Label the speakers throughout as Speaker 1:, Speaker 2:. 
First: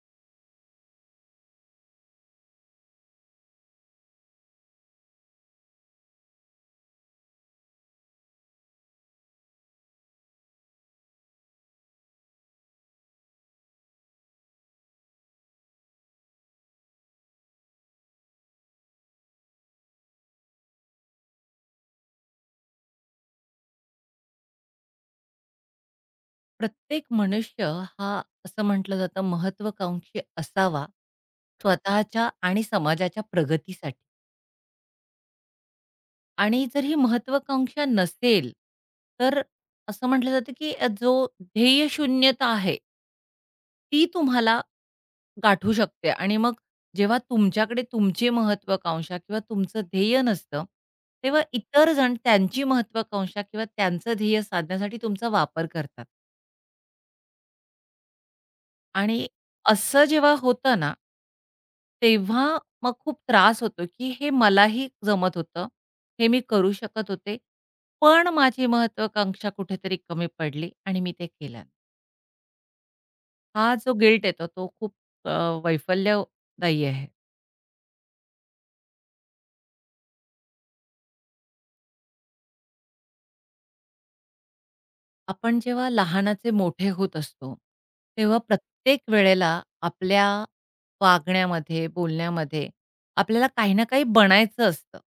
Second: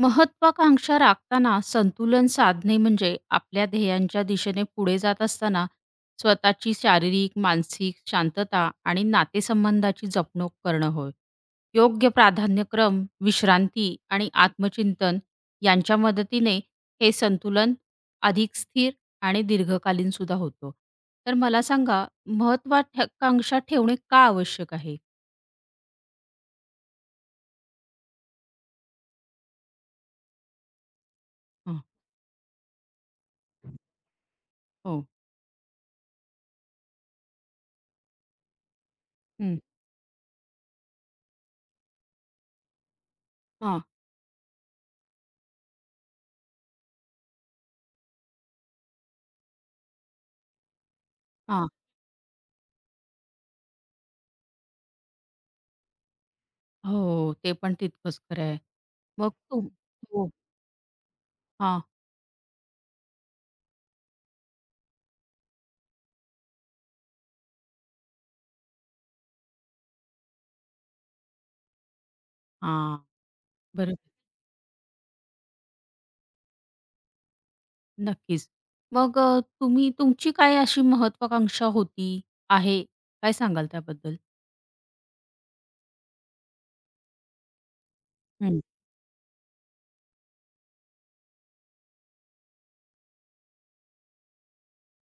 Speaker 1: महत्वाकांक्षा राखताना संतुलन साधणे म्हणजे आपल्या ध्येयांच्या दिशेने पुढे जात असताना स्वतःची शारीरिक, मानसिक शांतता आणि नातेसंबंधाची जपणूक करणं होय. योग्य प्राधान्यक्रम, विश्रांती आणि आत्मचिंतन यांच्या मदतीने हे संतुलन अधिक स्थिर आणि दीर्घकालीन सुद्धा होतो. तर मला सांगा महत्वाकांक्षा ठेवणे का आवश्यक आहे?
Speaker 2: प्रत्येक मनुष्य हा असं म्हटलं जातं महत्वाकांक्षी असावा
Speaker 1: हं,
Speaker 2: स्वतःच्या आणि समाजाच्या प्रगतीसाठी.
Speaker 1: हो.
Speaker 2: आणि जर ही महत्वाकांक्षा नसेल तर
Speaker 1: हं.
Speaker 2: असं म्हटलं जातं की जो ध्येयशून्यता आहे
Speaker 1: हां,
Speaker 2: ती तुम्हाला गाठू शकते. आणि मग जेव्हा तुमच्याकडे तुमची महत्वाकांक्षा किंवा तुमचं ध्येय नसतं तेव्हा
Speaker 1: हां.
Speaker 2: इतर जण त्यांची महत्वाकांक्षा किंवा त्यांचं ध्येय साधण्यासाठी तुमचा वापर करतात.
Speaker 1: हो, ते पण तितकंच खरं आहे.
Speaker 2: आणि
Speaker 1: मग तुम
Speaker 2: असं
Speaker 1: हो.
Speaker 2: जेव्हा होतं ना
Speaker 1: हां,
Speaker 2: तेव्हा मग खूप त्रास होतो, की हे मलाही जमत होतं. हे मी करू शकत होते. पण माझी महत्त्वाकांक्षा कुठेतरी कमी पडली आणि मी ते केलं.
Speaker 1: हां.
Speaker 2: हा जो
Speaker 1: बरोबर.
Speaker 2: गिल्ट येतो तो खूप अ, वैफल्यदायी आहे.
Speaker 1: नक्कीच. मग तुम्ही तुमची काय अशी महत्वाकांक्षा होती, आहे? काय सांगाल त्याबद्दल?
Speaker 2: आपण जेव्हा लहानाचे मोठे होत असतो, तेव्हा
Speaker 1: हं.
Speaker 2: प्रत्येक वेळेला आपल्या वागण्यामध्ये, बोलण्यामध्ये आपल्याला काही ना काही बनायचं असतं.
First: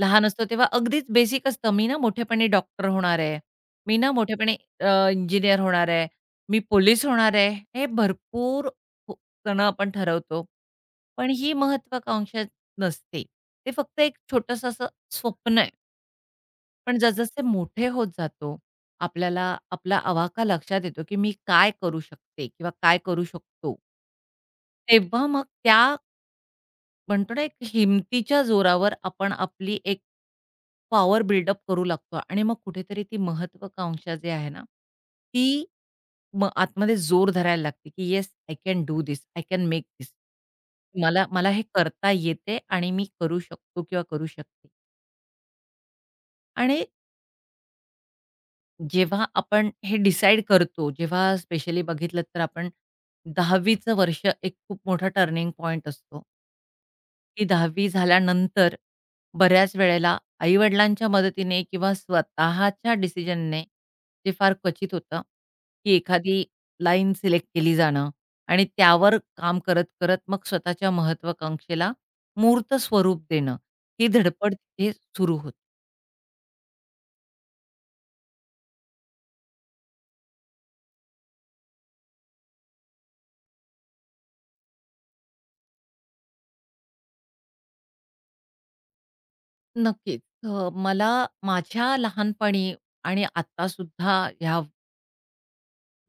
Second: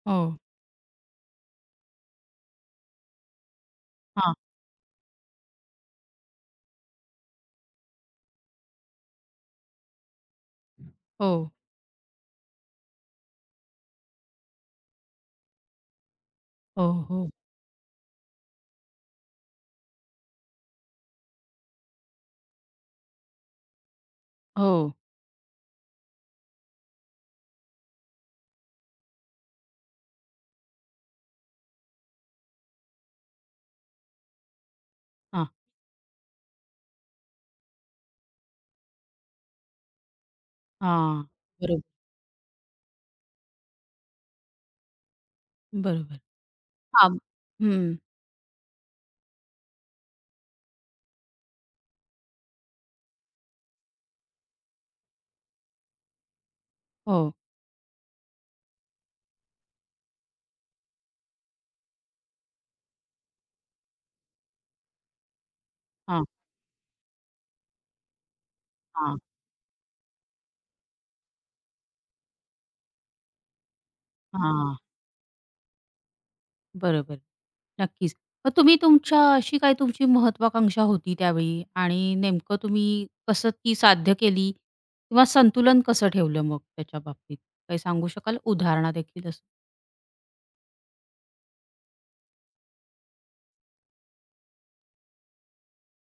Speaker 2: लहान
Speaker 1: हो.
Speaker 2: असतो तेव्हा अगदीच बेसिक असतं, "मी ना मोठेपणी डॉक्टर होणार आहे. मी ना
Speaker 1: हां.
Speaker 2: मोठेपणी इंजिनियर होणार आहे. मी पोलीस होणार आहे." हे भरपूर खूप जण आपण ठरवतो. पण
Speaker 1: हो,
Speaker 2: ही महत्त्वाकांक्षा नसते. ते फक्त एक छोटंसं असं स्वप्न आहे.
Speaker 1: हो,
Speaker 2: पण
Speaker 1: हो.
Speaker 2: जसजसे मोठे होत जातो, आपल्याला आपला आवाका लक्षात येतो, की मी काय करू शकते किंवा काय करू शकतो?
Speaker 1: हो.
Speaker 2: तेव्हा मग त्या म्हणतो ना, एक हिमतीच्या जोरावर आपण आपली एक पॉवर बिल्डअप करू लागतो आणि मग कुठेतरी ती महत्त्वाकांक्षा जी आहे ना,
Speaker 1: हां,
Speaker 2: ती मग आतमध्ये जोर धरायला लागते, की "yes, I can do this, I can make this."
Speaker 1: हां.
Speaker 2: मला मला हे
Speaker 1: बरोबर,
Speaker 2: करता येते आणि मी करू शकतो किंवा करू शकते.
Speaker 1: बरोबर.
Speaker 2: आणि
Speaker 1: हां. हं.
Speaker 2: जेव्हा आपण हे डिसाईड करतो, जेव्हा स्पेशली बघितलं तर आपण 10वीचं वर्ष एक खूप मोठा टर्निंग पॉइंट असतो,
Speaker 1: हो.
Speaker 2: की 10वी झाल्यानंतर बऱ्याच वेळेला आई-वडिलांच्या मदतीने किंवा स्वतःच्या डिसिजनने जे फार क्वचित होतं, की
Speaker 1: हां,
Speaker 2: एखादी लाईन सिलेक्ट केली जाणं आणि त्यावर
Speaker 1: हां,
Speaker 2: काम करत-करत मग स्वतःच्या महत्त्वाकांक्षेला मूर्त स्वरूप देणं, ही धडपड
Speaker 1: हां.
Speaker 2: तिथे सुरू होते.
Speaker 1: बरोबर. नक्कीच. मग तुम्ही तुमच्या अशी काय तुमची महत्वाकांक्षा होती त्यावेळी आणि नेमकं तुम्ही कसं ती साध्य केली किंवा संतुलन कसं ठेवलं मग त्याच्या बाबतीत? काही सांगू शकाल उदाहरणादेखील असं?
Speaker 2: नक्कीच. मला माझ्या लहानपणी आणि आत्तासुद्धा ह्या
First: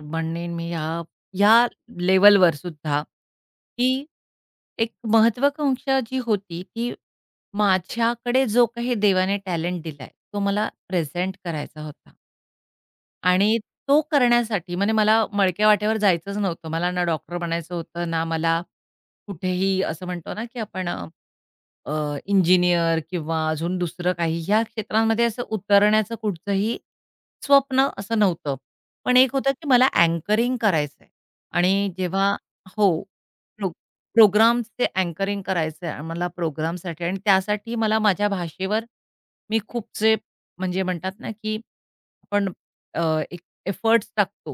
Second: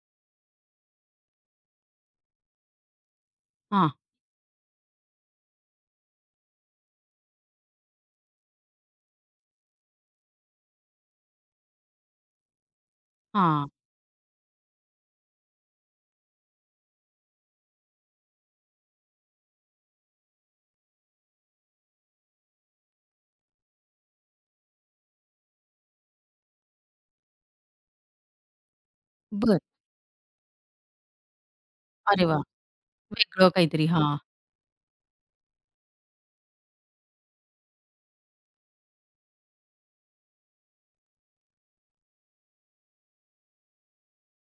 Speaker 2: म्हणेन मी ह्या ह्या लेव्हलवर सुद्धा,
Speaker 1: हां,
Speaker 2: की एक महत्त्वाकांक्षा जी होती, की माझ्याकडे जो काही देवाने टॅलेंट दिलाय, तो मला प्रेझेंट करायचा होता. आणि
Speaker 1: हां.
Speaker 2: तो करण्यासाठी म्हणजे मला मळक्या वाट्यावर जायचंच नव्हतं. मला ना डॉक्टर बनायचं होतं, ना मला कुठेही असं म्हणतो ना, की आपण इंजिनिअर किंवा अजून दुसरं काही ह्या क्षेत्रांमध्ये असं उतरण्याचं कुठचंही स्वप्न असं नव्हतं. पण एक होतं,
Speaker 1: बरं.
Speaker 2: की मला अँकरिंग करायचंय. आणि
Speaker 1: अरे
Speaker 2: जेव्हा
Speaker 1: वाह!
Speaker 2: हो,
Speaker 1: वेगळं
Speaker 2: प्रो
Speaker 1: काहीतरी. हां.
Speaker 2: प्रोग्राम्सचे अँकरिंग करायचंय आणि मला प्रोग्रामसाठी आणि त्यासाठी मला माझ्या भाषेवर मी खूपसे म्हणजे म्हणतात ना, की आपण अ, एक एफर्ट्स टाकतो.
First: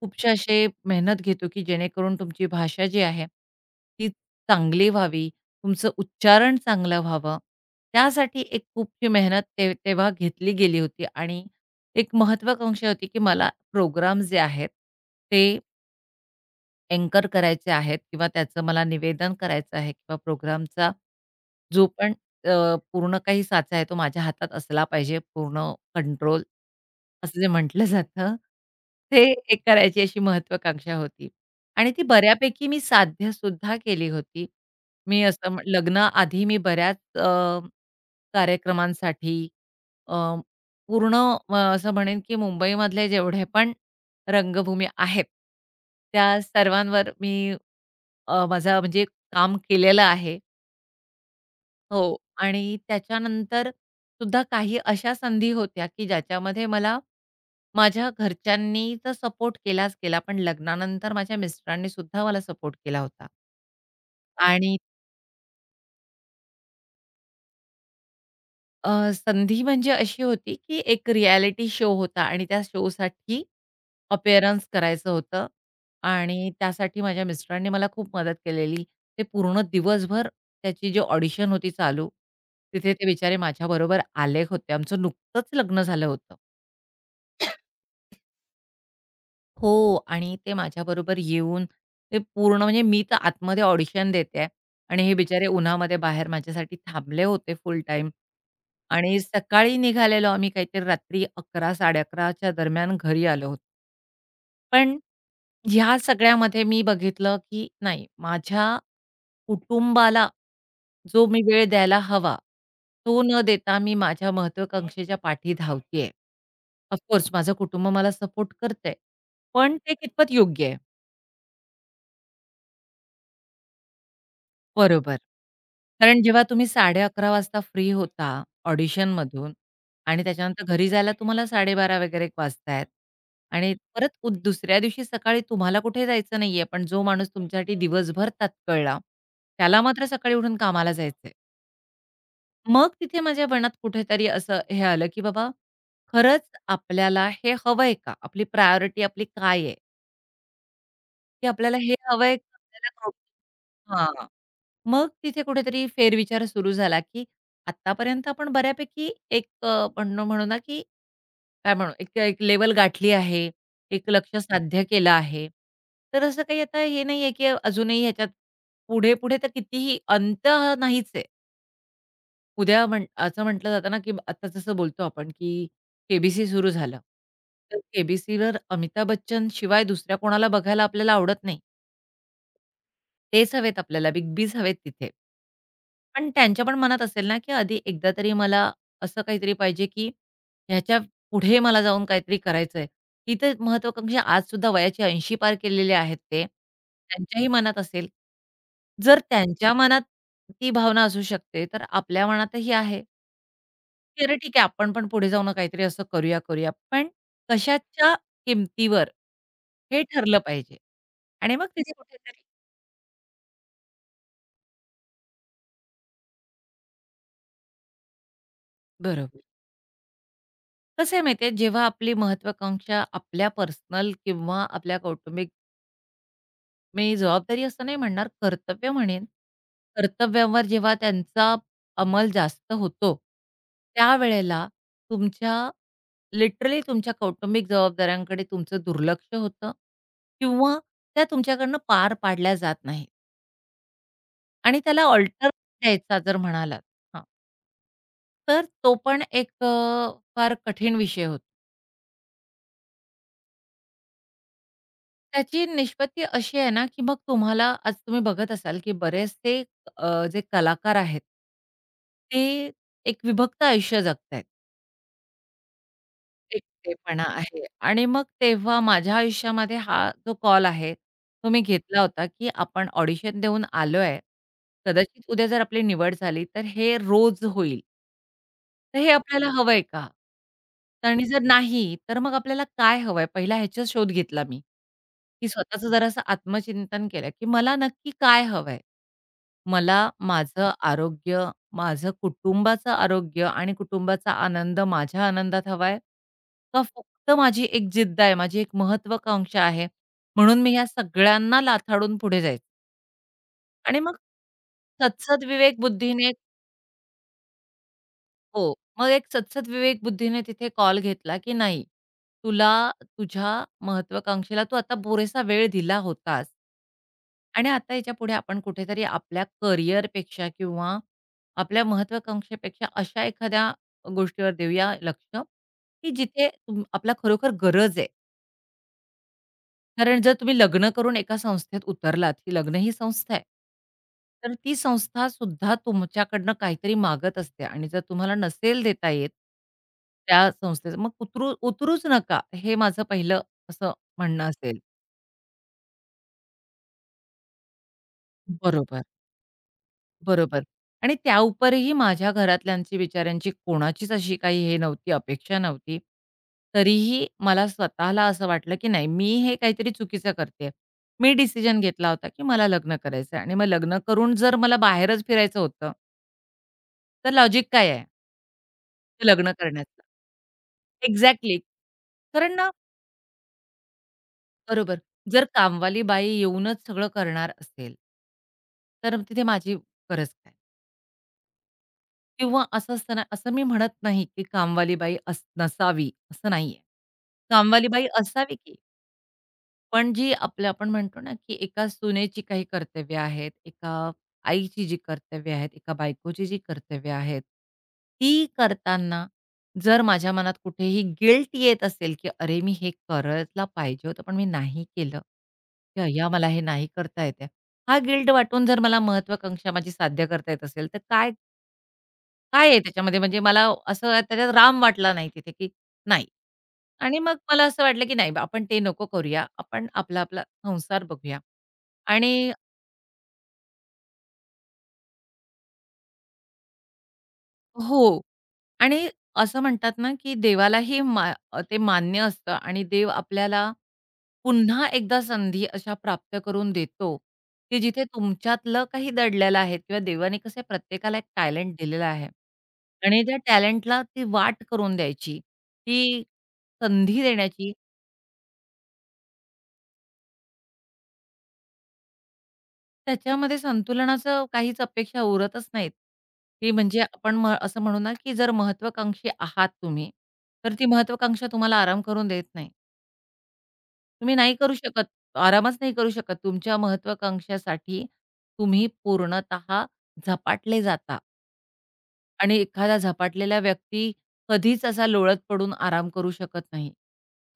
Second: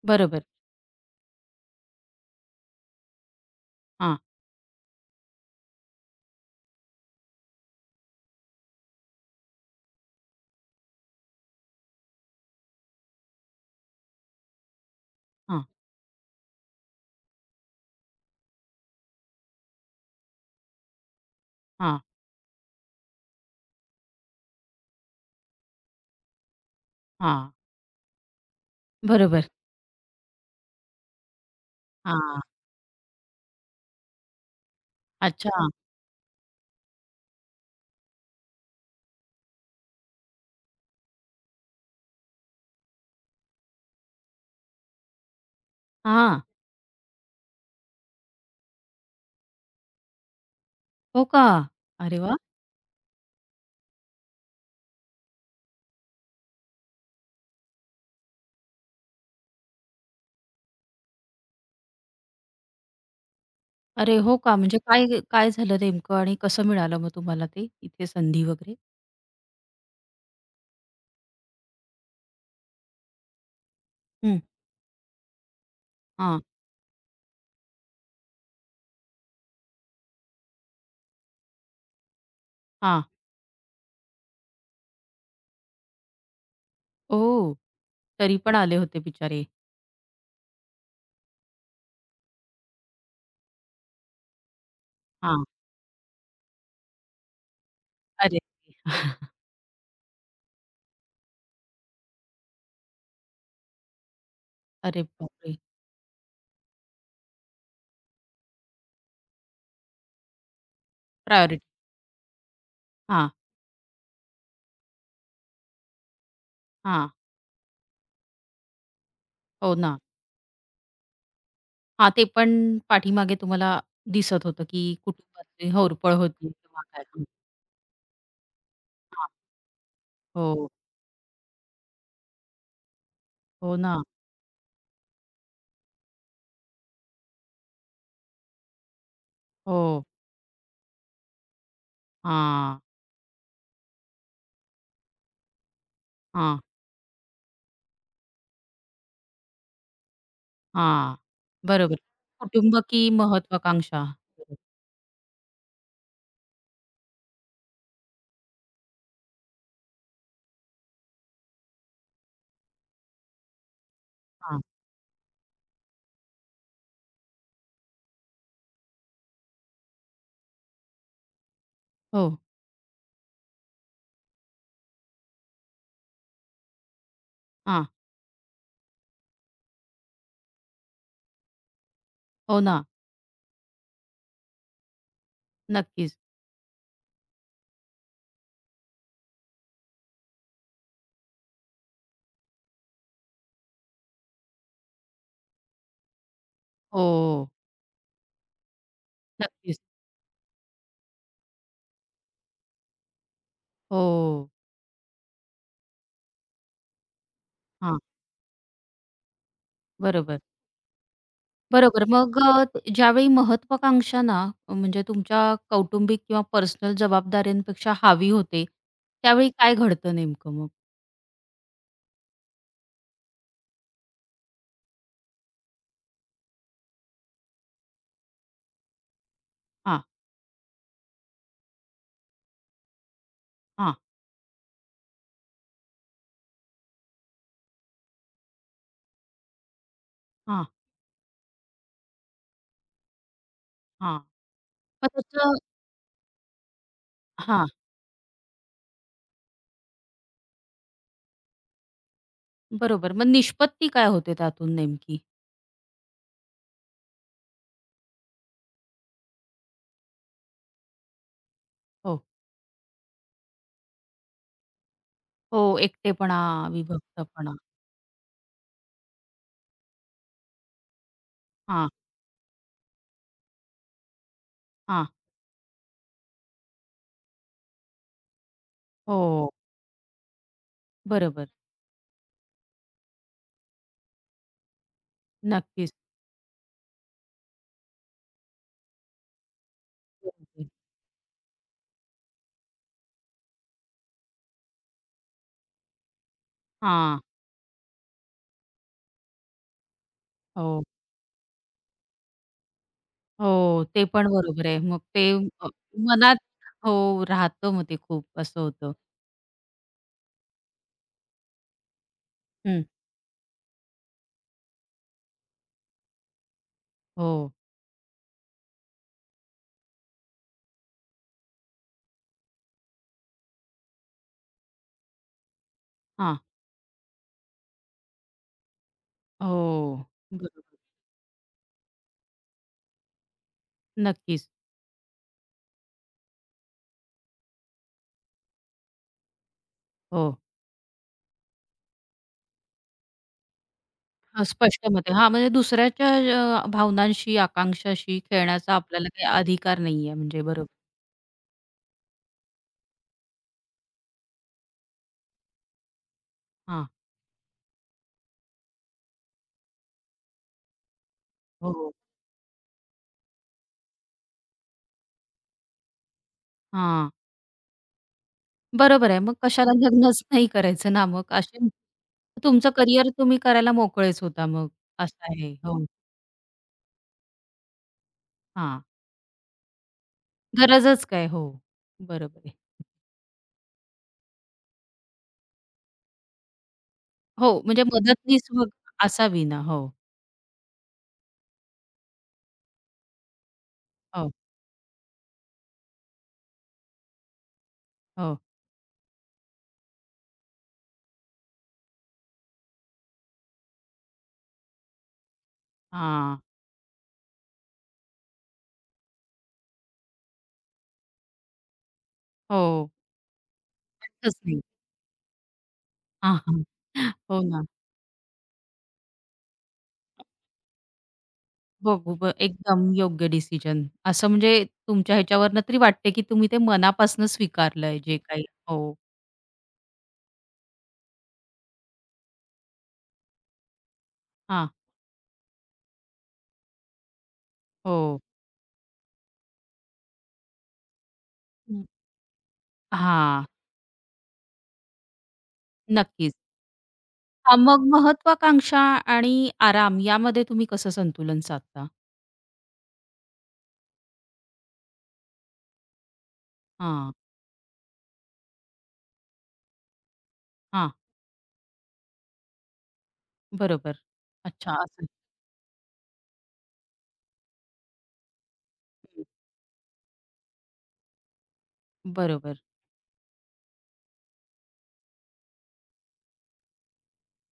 Speaker 2: खूपसे
Speaker 1: बरोबर.
Speaker 2: असे मेहनत घेतो, की जेणेकरून तुमची भाषा जी आहे, ती
Speaker 1: हां,
Speaker 2: चांगली व्हावी, तुमचं उच्चारण चांगलं व्हावं. त्यासाठी एक खूपशी मेहनत ते तेव्हा घेतली गेली होती. आणि एक महत्त्वाकांक्षा होती, की मला प्रोग्राम जे आहेत, ते
Speaker 1: हां,
Speaker 2: अँकर करायचे आहेत किंवा त्याचं मला निवेदन करायचं आहे किंवा प्रोग्रामचा जो
Speaker 1: हां,
Speaker 2: पण पूर्ण काही साचा आहे तो माझ्या हातात असला पाहिजे, पूर्ण कंट्रोल असं जे
Speaker 1: हां.
Speaker 2: म्हटलं जातं, ते
Speaker 1: बरोबर.
Speaker 2: एक करायची अशी महत्त्वाकांक्षा होती आणि ती
Speaker 1: हां.
Speaker 2: बऱ्यापैकी मी साध्यसुद्धा केली होती. मी असं म्ह
Speaker 1: अच्छा.
Speaker 2: लग्नाआधी मी बऱ्याच कार्यक्रमांसाठी अ, पूर्ण असं म्हणेन की मुंबईमधले जेवढे पण रंगभूमी आहेत, त्या
Speaker 1: हां.
Speaker 2: सर्वांवर मी माझा म्हणजे काम केलेलं आहे.
Speaker 1: हो का?
Speaker 2: हो.
Speaker 1: अरे वाह!
Speaker 2: आणि त्याच्यानंतर सुद्धा काही अशा संधी होत्या, की ज्याच्यामध्ये मला माझ्या घरच्यांनी तर सपोर्ट केलाच केला, पण लग्नानंतर माझ्या मिस्टरांनी सुद्धा मला सपोर्ट केला होता.
Speaker 1: अरे हो का?
Speaker 2: आणि
Speaker 1: म्हणजे काय काय झालं नेमकं आणि कसं मिळालं मग तुम्हाला ते इथे संधी वगैरे?
Speaker 2: संधी म्हणजे अशी होती, की एक रिएलिटी शो होता आणि त्या शोसाठी
Speaker 1: हं.
Speaker 2: अपीअरन्स करायचं होतं
Speaker 1: हां,
Speaker 2: आणि त्यासाठी माझ्या मिस्टरांनी मला खूप मदत केलेली. ते पूर्ण दिवसभर त्याची जी ऑडिशन होती चालू, तिथे
Speaker 1: हां.
Speaker 2: ते बिचारे माझ्याबरोबर आले होते. आमचं नुकतंच लग्न झालं होतं.
Speaker 1: ओह! तरी पण आले होते बिचारे.
Speaker 2: हो. आणि ते माझ्याबरोबर येऊन ते पूर्ण म्हणजे मी तर आतमध्ये ऑडिशन देते आणि हे
Speaker 1: हां.
Speaker 2: बिचारे उन्हामध्ये बाहेर माझ्यासाठी थांबले होते फुल टाईम.
Speaker 1: अरे!
Speaker 2: आणि सकाळी निघालेलो आम्ही काहीतरी रात्री 11, 11:30च्या दरम्यान घरी आलो होतो. पण
Speaker 1: अरे बापरे!
Speaker 2: ह्या सगळ्यामध्ये मी बघितलं, की नाही माझ्या कुटुंबाला जो मी
Speaker 1: प्रायोरिटी.
Speaker 2: वेळ द्यायला हवा, तो
Speaker 1: हां,
Speaker 2: न देता मी माझ्या महत्वाकांक्षेच्या पाठी धावतीये. ऑफ
Speaker 1: हां.
Speaker 2: कोर्स माझं कुटुंब मला सपोर्ट करतंय.
Speaker 1: हो
Speaker 2: पण ते
Speaker 1: ना.
Speaker 2: कितपत योग्य आहे?
Speaker 1: हां, ते पण पाठीमागे तुम्हाला दिसत होतं, की
Speaker 2: बरोबर.
Speaker 1: कुटुंबाची होरपळ
Speaker 2: कारण जेव्हा
Speaker 1: होती
Speaker 2: तुम्ही
Speaker 1: किंवा
Speaker 2: साड़े
Speaker 1: काय.
Speaker 2: अकरा वाजता फ्री होता
Speaker 1: हां.
Speaker 2: ऑडिशनमधून आणि त्याच्यानंतर
Speaker 1: हो,
Speaker 2: घरी जायला तुम्हाला 12:30 वगैरे एक वाजतायत आणि
Speaker 1: हो ना.
Speaker 2: परत दुसऱ्या दिवशी सकाळी तुम्हाला कुठे जायचं नाहीये, पण जो माणूस तुमच्यासाठी दिवसभर ताटकळला, त्याला मात्र
Speaker 1: हो.
Speaker 2: सकाळी उठून कामाला जायचंय.
Speaker 1: हां,
Speaker 2: मग तिथे माझ्या मनात कुठेतरी असं हे आलं, की बाबा खरंच
Speaker 1: हां,
Speaker 2: आपल्याला हे हवंय का? आपली प्रायोरिटी आपली काय,
Speaker 1: हां.
Speaker 2: की आपल्याला हे
Speaker 1: बरोबर.
Speaker 2: हवंय का
Speaker 1: कुटुंब
Speaker 2: आपल्याला
Speaker 1: की
Speaker 2: कौटुंब
Speaker 1: महत्वाकांक्षा.
Speaker 2: हां. मग तिथे कुठेतरी फेरविचार सुरू झाला, की आत्तापर्यंत आपण बऱ्यापैकी एक म्हणणं म्हणू ना, की काय म्हणू एक एक लेव्हल गाठली आहे. एक लक्ष्य
Speaker 1: हां.
Speaker 2: साध्य केलं आहे. तर असं काही आता हे नाहीये, की अजूनही ह्याच्यात पुढे-पुढे तर कितीही अंत हा नाहीच आहे.
Speaker 1: हो.
Speaker 2: उद्या असं म्हटलं जातं ना, की आता जसं बोलतो आपण, की के-बी-सी सुरू झालं. तर
Speaker 1: हां.
Speaker 2: के-बी-सीवर अमिताभ बच्चन शिवाय दुसऱ्या कोणाला बघायला आपल्याला आवडत नाही.
Speaker 1: हो ना.
Speaker 2: तेच हवेत आपल्याला, बिग बीज हवेत तिथे.
Speaker 1: नक्कीच.
Speaker 2: पण त्यांच्या पण मनात असेल ना, की आधी एकदा तरी मला असं काहीतरी पाहिजे, की ह्याच्या पुढे मला जाऊन काहीतरी करायचंय. तिथे आज आजसुद्धा वयाची 80 पार केलेले आहेत ते. त्यांच्याही
Speaker 1: हो.
Speaker 2: मनात असेल. जर त्यांच्या
Speaker 1: नक्कीच.
Speaker 2: मनात ती भावना असू शकते, तर आपल्या मनातही आहे.
Speaker 1: हो.
Speaker 2: की अरे ठीक आहे, आपण पण पुढे जाऊन काहीतरी असं करूया, करूया. पण
Speaker 1: हां.
Speaker 2: कशाच्या किमतीवर हे ठरलं
Speaker 1: बरोबर.
Speaker 2: पाहिजे आणि मग तिथे
Speaker 1: बरोबर.
Speaker 2: कुठेतरी
Speaker 1: मग ज्यावेळी महत्त्वाकांक्षा ना, म्हणजे तुमच्या कौटुंबिक किंवा पर्सनल जबाबदाऱ्यांपेक्षा हावी होते,
Speaker 2: बरोबर.
Speaker 1: त्यावेळी काय घडतं नेमकं मग?
Speaker 2: कसं आहे माहिती आहे, जेव्हा आपली महत्त्वाकांक्षा आपल्या पर्सनल किंवा आपल्या कौटुंबिक मी जबाबदारी असं नाही म्हणणार, कर्तव्य म्हणेन.
Speaker 1: हां,
Speaker 2: कर्तव्यावर जेव्हा त्यांचा अंमल जास्त होतो,
Speaker 1: हां,
Speaker 2: त्यावेळेला तुमच्या लिटरली तुमच्या कौटुंबिक जबाबदाऱ्यांकडे तुमचं दुर्लक्ष होतं
Speaker 1: हां,
Speaker 2: किंवा त्या तुमच्याकडनं पार पाडल्या जात नाहीत
Speaker 1: हां.
Speaker 2: आणि त्याला
Speaker 1: मग
Speaker 2: अल्टर
Speaker 1: त्याचं
Speaker 2: द्यायचा जर म्हणालात हां,
Speaker 1: हां,
Speaker 2: तर तो पण एक फार कठीण विषय होतो.
Speaker 1: बरोबर. मग निष्पत्ती काय होते त्यातून नेमकी?
Speaker 2: त्याची निष्पत्ती अशी आहे ना, की मग तुम्हाला आज तुम्ही बघत असाल, की बरेचसे जे कलाकार आहेत
Speaker 1: हो,
Speaker 2: ते एक विभक्त आयुष्य जगतायत.
Speaker 1: हो. एकटेपणा,
Speaker 2: एकटेपणा
Speaker 1: विभक्तपणा.
Speaker 2: आहे आणि मग तेव्हा माझ्या आयुष्यामध्ये हा जो कॉल आहे, तो मी
Speaker 1: हां,
Speaker 2: घेतला होता, की आपण ऑडिशन देऊन आलोय.
Speaker 1: हां.
Speaker 2: कदाचित उद्या जर आपली निवड झाली, तर हे रोज होईल. तर हे आपल्याला
Speaker 1: हो,
Speaker 2: हवंय का? आणि जर
Speaker 1: बरोबर.
Speaker 2: नाही, तर मग आपल्याला काय हवंय? पहिला ह्याचा शोध घेतला मी, की स्वतःचं
Speaker 1: नक्कीच.
Speaker 2: जरासं आत्मचिंतन केलं, की मला नक्की काय हवंय? मला
Speaker 1: बरोबर.
Speaker 2: माझं आरोग्य, माझं कुटुंबाचं आरोग्य आणि कुटुंबाचा आनंद माझ्या आनंदात हवाय? का
Speaker 1: हां.
Speaker 2: फक्त माझी एक जिद्द आहे, माझी एक महत्त्वाकांक्षा आहे, म्हणून मी
Speaker 1: हो,
Speaker 2: ह्या सगळ्यांना लाथाडून पुढे जायचं
Speaker 1: हो.
Speaker 2: आणि
Speaker 1: ते
Speaker 2: मग
Speaker 1: पण बरोबर आहे. मग ते अ,
Speaker 2: सदसद्विवेक बुद्धीने
Speaker 1: मनात हो, राहतं मग ते खूप असं
Speaker 2: हो.
Speaker 1: होतं.
Speaker 2: मग एक सदसद विवेक बुद्धीने तिथे कॉल घेतला, की नाही, तुला
Speaker 1: हं.
Speaker 2: तुझ्या महत्वाकांक्षेला तू आता पुरेसा वेळ दिला होतास.
Speaker 1: हो.
Speaker 2: आणि आता याच्यापुढे आपण कुठेतरी आपल्या करिअरपेक्षा किंवा आपल्या महत्वाकांक्षेपेक्षा अशा एखाद्या गोष्टीवर देऊया लक्ष, की
Speaker 1: हां.
Speaker 2: जिथे आपला खरोखर गरज आहे.
Speaker 1: हो.
Speaker 2: कारण जर तुम्ही
Speaker 1: बरोबर.
Speaker 2: लग्न करून एका संस्थेत उतरलात, की लग्न ही संस्था आहे.
Speaker 1: नक्कीच.
Speaker 2: तर ती संस्था सुद्धा तुमच्याकडनं काहीतरी मागत असते आणि जर तुम्हाला नसेल देता येत,
Speaker 1: हो.
Speaker 2: त्या संस्थेचं मग उतरूच नका, हे माझं पहिलं असं
Speaker 1: हां,
Speaker 2: म्हणणं असेल.
Speaker 1: स्पष्ट मत आहे. हां, म्हणजे दुसऱ्याच्या भावनांशी, आकांक्षाशी खेळण्याचा
Speaker 2: बरोबर.
Speaker 1: आपल्याला काही अधिकार नाहीये म्हणजे
Speaker 2: बरोबर.
Speaker 1: बरोबर.
Speaker 2: आणि त्या उपरही माझ्या घरातल्यांची बिचाऱ्यांची कोणाचीच अशी काही हे नव्हती, अपेक्षा नव्हती.
Speaker 1: हां.
Speaker 2: तरीही मला स्वतःला असं वाटलं, की नाही मी हे काहीतरी चुकीचं करतेय. मी डिसिजन
Speaker 1: हो.
Speaker 2: घेतला होता, की मला लग्न करायचं आणि मग लग्न करून जर मला बाहेरच फिरायचं होतं,
Speaker 1: हां.
Speaker 2: तर लॉजिक काय आहे
Speaker 1: बरोबर आहे.
Speaker 2: ते
Speaker 1: मग
Speaker 2: लग्न
Speaker 1: कशाला
Speaker 2: करण्याचं?
Speaker 1: लग्नच नाही करायचं ना मग
Speaker 2: एक्झॅक्टली.
Speaker 1: असे
Speaker 2: कारण ना
Speaker 1: तुमचं करियर तुम्ही करायला मोकळेच होता मग
Speaker 2: बरोबर.
Speaker 1: असं
Speaker 2: जर
Speaker 1: आहे. हो.
Speaker 2: कामवाली बाई येऊनच सगळं करणार असेल,
Speaker 1: हां.
Speaker 2: तर तिथे माझी गरज काय?
Speaker 1: गरजच काय? हो. बरोबर आहे.
Speaker 2: किंवा असं असताना असं मी म्हणत नाही, की कामवाली बाई अस नसावी, असं नाहीये.
Speaker 1: हो, म्हणजे
Speaker 2: कामवाली बाई
Speaker 1: मदतनीस
Speaker 2: असावी
Speaker 1: मग
Speaker 2: की,
Speaker 1: असावी ना. हो.
Speaker 2: पण जी आपल्या आपण म्हणतो ना, की एका सुनेची काही कर्तव्य आहेत, एका
Speaker 1: हो,
Speaker 2: आईची जी कर्तव्य आहेत, एका बायकोची जी कर्तव्य आहेत,
Speaker 1: हो.
Speaker 2: ती करताना जर माझ्या मनात कुठेही गिल्ट येत असेल, की "अरे, मी हे करायला पाहिजे होतं, पण मी नाही केलं. की अय्या,
Speaker 1: हां.
Speaker 2: मला हे नाही करता येत." हा गिल्ट वाटून जर मला महत्त्वाकांक्षा माझी साध्य करता येत असेल, तर काय काय आहे
Speaker 1: हो.
Speaker 2: त्याच्यामध्ये? म्हणजे मला असं
Speaker 1: अर्थच
Speaker 2: त्याच्यात
Speaker 1: नाही.
Speaker 2: राम वाटला नाही तिथे, की नाही.
Speaker 1: हां, हां.
Speaker 2: आणि मग
Speaker 1: हो
Speaker 2: मला
Speaker 1: ना.
Speaker 2: असं वाटलं, की नाही बा, आपण ते नको करूया. आपण आपला-आपला संसार बघूया.
Speaker 1: बघू ब
Speaker 2: आणि
Speaker 1: एकदम योग्य डिसिजन. असं म्हणजे तुमच्या ह्याच्यावरनं तरी वाटते, की तुम्ही ते मनापासून स्वीकारलंय जे
Speaker 2: हो.
Speaker 1: काही हो.
Speaker 2: आणि असं म्हणतात ना, की देवालाही ते मान्य असतं आणि देव आपल्याला
Speaker 1: हां.
Speaker 2: पुन्हा एकदा संधी अशा प्राप्त करून देतो, की जिथे
Speaker 1: हो.
Speaker 2: तुमच्यातलं काही दडलेलं आहे किंवा देवाने कसं प्रत्येकाला एक टॅलेंट
Speaker 1: हं.
Speaker 2: दिलेला आहे आणि त्या
Speaker 1: हां.
Speaker 2: टॅलेंटला ती वाट करून द्यायची, ती
Speaker 1: नक्कीच.
Speaker 2: संधी
Speaker 1: हां,
Speaker 2: देण्याची.
Speaker 1: मग महत्वाकांक्षा आणि आराम यामध्ये तुम्ही कसं संतुलन साधता?
Speaker 2: त्याच्यामध्ये संतुलनाचं काहीच अपेक्षा उरतच नाहीत. ती म्हणजे
Speaker 1: हां.
Speaker 2: आपण असं म्हणू ना, की जर महत्त्वाकांक्षी आहात तुम्ही, तर ती
Speaker 1: हां.
Speaker 2: महत्त्वाकांक्षा तुम्हाला आराम करून देत नाही.
Speaker 1: बरोबर.
Speaker 2: तुम्ही नाही
Speaker 1: अच्छा
Speaker 2: करू शकत.
Speaker 1: असं.
Speaker 2: आरामच नाही करू शकत. तुमच्या महत्वाकांक्षासाठी तुम्ही
Speaker 1: हं.
Speaker 2: पूर्णतः झपाटले जाता आणि
Speaker 1: बरोबर.
Speaker 2: एखादा झपाटलेला व्यक्ती कधीच असा लोळत पडून आराम करू शकत नाही.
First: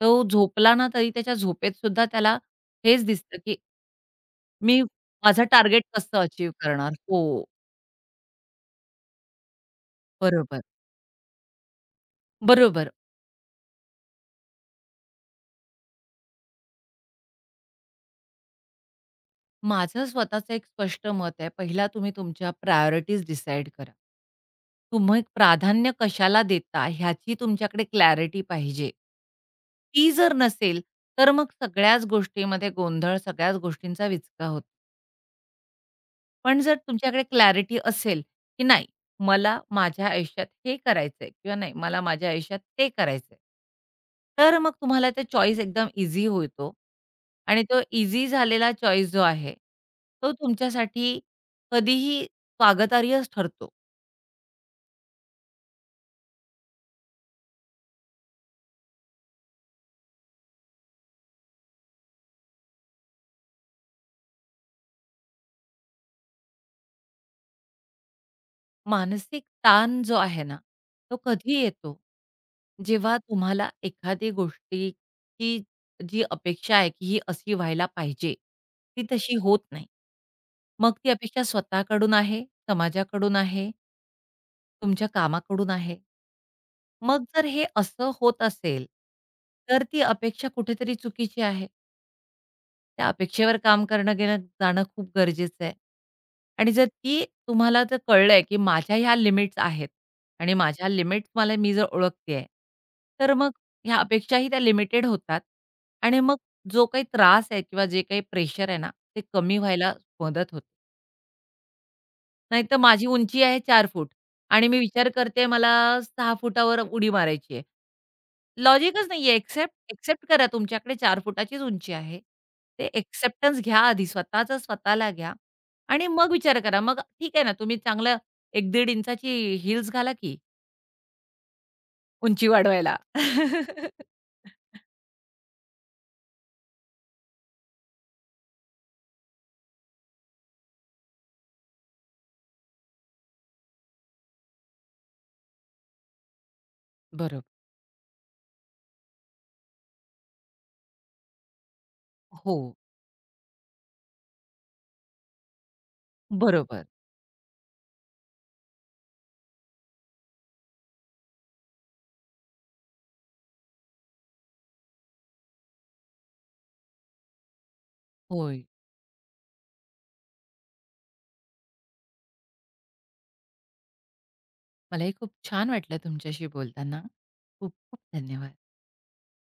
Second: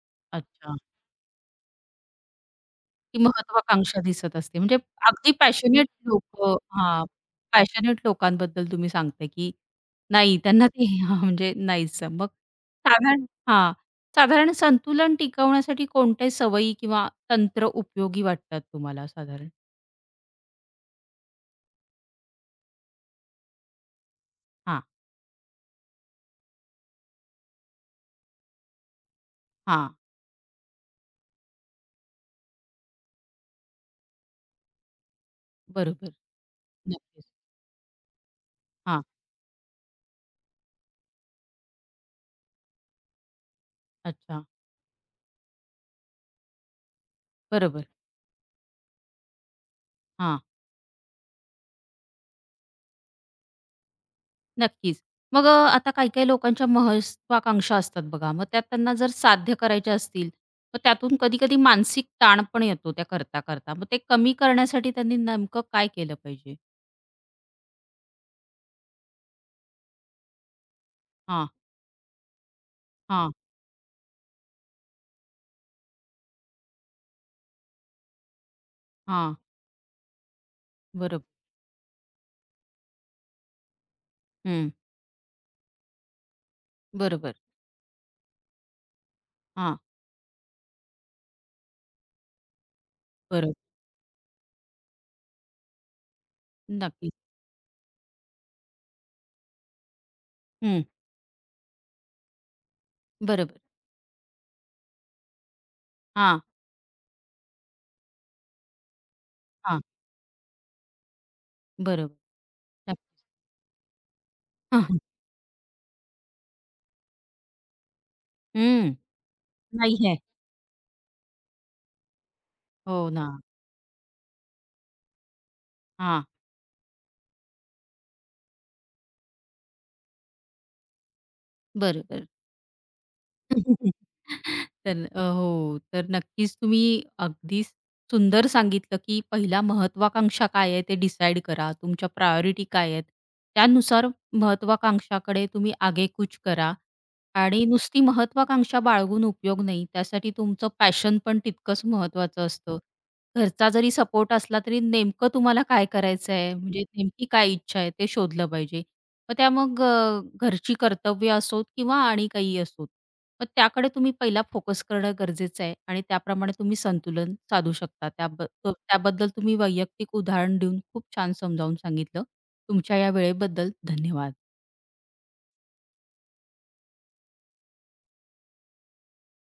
Speaker 2: तो झोपला
Speaker 1: अच्छा.
Speaker 2: ना तरी त्याच्या झोपेत सुद्धा त्याला हेच
Speaker 1: की
Speaker 2: दिसतं, की
Speaker 1: महत्वाकांक्षा दिसत असते. म्हणजे
Speaker 2: मी
Speaker 1: अगदी
Speaker 2: माझं टार्गेट
Speaker 1: पॅशनेट
Speaker 2: कसं अचीव्ह
Speaker 1: लोकं
Speaker 2: करणार?
Speaker 1: हां.
Speaker 2: हो,
Speaker 1: पॅशनेट लोकांबद्दल तुम्ही सांगताय, की नाही
Speaker 2: बरोबर.
Speaker 1: त्यांना ते हां, म्हणजे नाहीच. मग
Speaker 2: बरोबर.
Speaker 1: साधारण हां. साधारण संतुलन टिकवण्यासाठी कोणत्या सवयी किंवा तंत्र उपयोगी वाटतात तुम्हाला साधारण?
Speaker 2: माझं स्वतःचं एक स्पष्ट मत आहे. पहिला तुम्ही तुमच्या प्रायोरिटीज डिसाईड करा.
Speaker 1: हां,
Speaker 2: तुम्ही प्राधान्य कशाला देता ह्याची तुमच्याकडे क्लॅरिटी पाहिजे.
Speaker 1: हां.
Speaker 2: ती जर नसेल, तर मग सगळ्याच गोष्टीमध्ये गोंधळ, सगळ्याच गोष्टींचा विचका होतो.
Speaker 1: बरोबर.
Speaker 2: पण जर तुमच्याकडे
Speaker 1: नक्कीच.
Speaker 2: क्लॅरिटी असेल, की नाही
Speaker 1: हां.
Speaker 2: मला माझ्या आयुष्यात हे करायचंय किंवा नाही मला माझ्या आयुष्यात ते करायचंय.
Speaker 1: अच्छा.
Speaker 2: तर मग तुम्हाला ते चॉईस एकदम ईझी होतो आणि तो
Speaker 1: बरोबर.
Speaker 2: ईझी झालेला चॉईस जो आहे, तो
Speaker 1: हां.
Speaker 2: तुमच्यासाठी कधीही स्वागतार्हच ठरतो.
Speaker 1: नक्कीच. मग आता काही-काही लोकांच्या महत्वाकांक्षा असतात बघा. मग त्या त्यांना जर साध्य करायच्या असतील, मग त्यातून कधी-कधी मानसिक ताण पण येतो त्या करता-करता. मग ते कमी करण्यासाठी त्यांनी नेमकं काय केलं पाहिजे?
Speaker 2: मानसिक ताण जो आहे ना, तो
Speaker 1: हां,
Speaker 2: कधी येतो? जेव्हा
Speaker 1: हां,
Speaker 2: तुम्हाला एखादी गोष्टीची जी अपेक्षा आहे, की ही अशी व्हायला पाहिजे, ती तशी
Speaker 1: हां.
Speaker 2: होत नाही. मग ती
Speaker 1: बरोबर.
Speaker 2: अपेक्षा स्वतःकडून आहे, समाजाकडून आहे,
Speaker 1: हं.
Speaker 2: तुमच्या कामाकडून आहे. मग
Speaker 1: बरोबर.
Speaker 2: जर हे असं होत असेल,
Speaker 1: हां.
Speaker 2: तर ती अपेक्षा कुठेतरी चुकीची आहे. त्या
Speaker 1: बरोबर.
Speaker 2: अपेक्षेवर काम करणं गेलं जाणं खूप गरजेचं आहे. आणि जर
Speaker 1: नक्कीच.
Speaker 2: ती तुम्हाला जर कळलंय, की माझ्या ह्या लिमिट्स आहेत आणि
Speaker 1: हं.
Speaker 2: माझ्या लिमिट्स मला मी जर ओळखतेय, तर मग
Speaker 1: बरोबर.
Speaker 2: ह्या अपेक्षाही त्या लिमिटेड होतात आणि मग
Speaker 1: हां.
Speaker 2: जो काही त्रास आहे किंवा जे काही प्रेशर आहे ना, ते कमी
Speaker 1: हां,
Speaker 2: व्हायला मदत होते.
Speaker 1: बरोबर.
Speaker 2: नाहीतर माझी उंची आहे 4 फूट आणि मी
Speaker 1: हं, हं.
Speaker 2: विचार करते मला 6 फुटावर उडी मारायची आहे.
Speaker 1: हं.
Speaker 2: लॉजिकच नाहीये. एक्सेप्ट
Speaker 1: नाही आहे.
Speaker 2: एक्सेप्ट करा तुमच्याकडे 4 फुटाचीच उंची आहे. ते
Speaker 1: हो ना.
Speaker 2: एक्सेप्टन्स घ्या आधी स्वतःचं स्वतःला घ्या आणि
Speaker 1: हां,
Speaker 2: मग विचार करा. मग ठीक आहे ना, तुम्ही चांगलं 1-1.5 इंचाची हील्स घाला की
Speaker 1: बरोबर.
Speaker 2: उंची वाढवायला.
Speaker 1: तर हो. तर नक्कीच तुम्ही अगदी सुंदर सांगितलं, की पहिला महत्त्वाकांक्षा काय आहे ते डिसाईड करा. तुमच्या प्रायोरिटी काय आहेत? त्यानुसार महत्त्वाकांक्षाकडे तुम्ही आगेकूच करा
Speaker 2: बरोबर.
Speaker 1: आणि नुसती महत्त्वाकांक्षा बाळगून उपयोग नाही. त्यासाठी तुमचं पॅशन पण तितकंच महत्त्वाचं
Speaker 2: हो.
Speaker 1: असतं. घरचा जरी सपोर्ट असला तरी नेमकं तुम्हाला काय करायचं आहे? म्हणजे
Speaker 2: बरोबर.
Speaker 1: नेमकी काय इच्छा आहे? ते शोधलं पाहिजे. मग त्या मग घरची कर्तव्य असोत किंवा आणि काही असोत. मग त्याकडे तुम्ही पहिला फोकस करणं गरजेचं आहे आणि त्याप्रमाणे तुम्ही संतुलन साधू शकता.
Speaker 2: होय.
Speaker 1: त्याबद्दल तुम्ही वैयक्तिक उदाहरण देऊन खूप छान समजावून सांगितलं. तुमच्या या वेळेबद्दल धन्यवाद.
Speaker 2: मलाही खूप छान वाटलं तुमच्याशी बोलताना. खूप खूप धन्यवाद.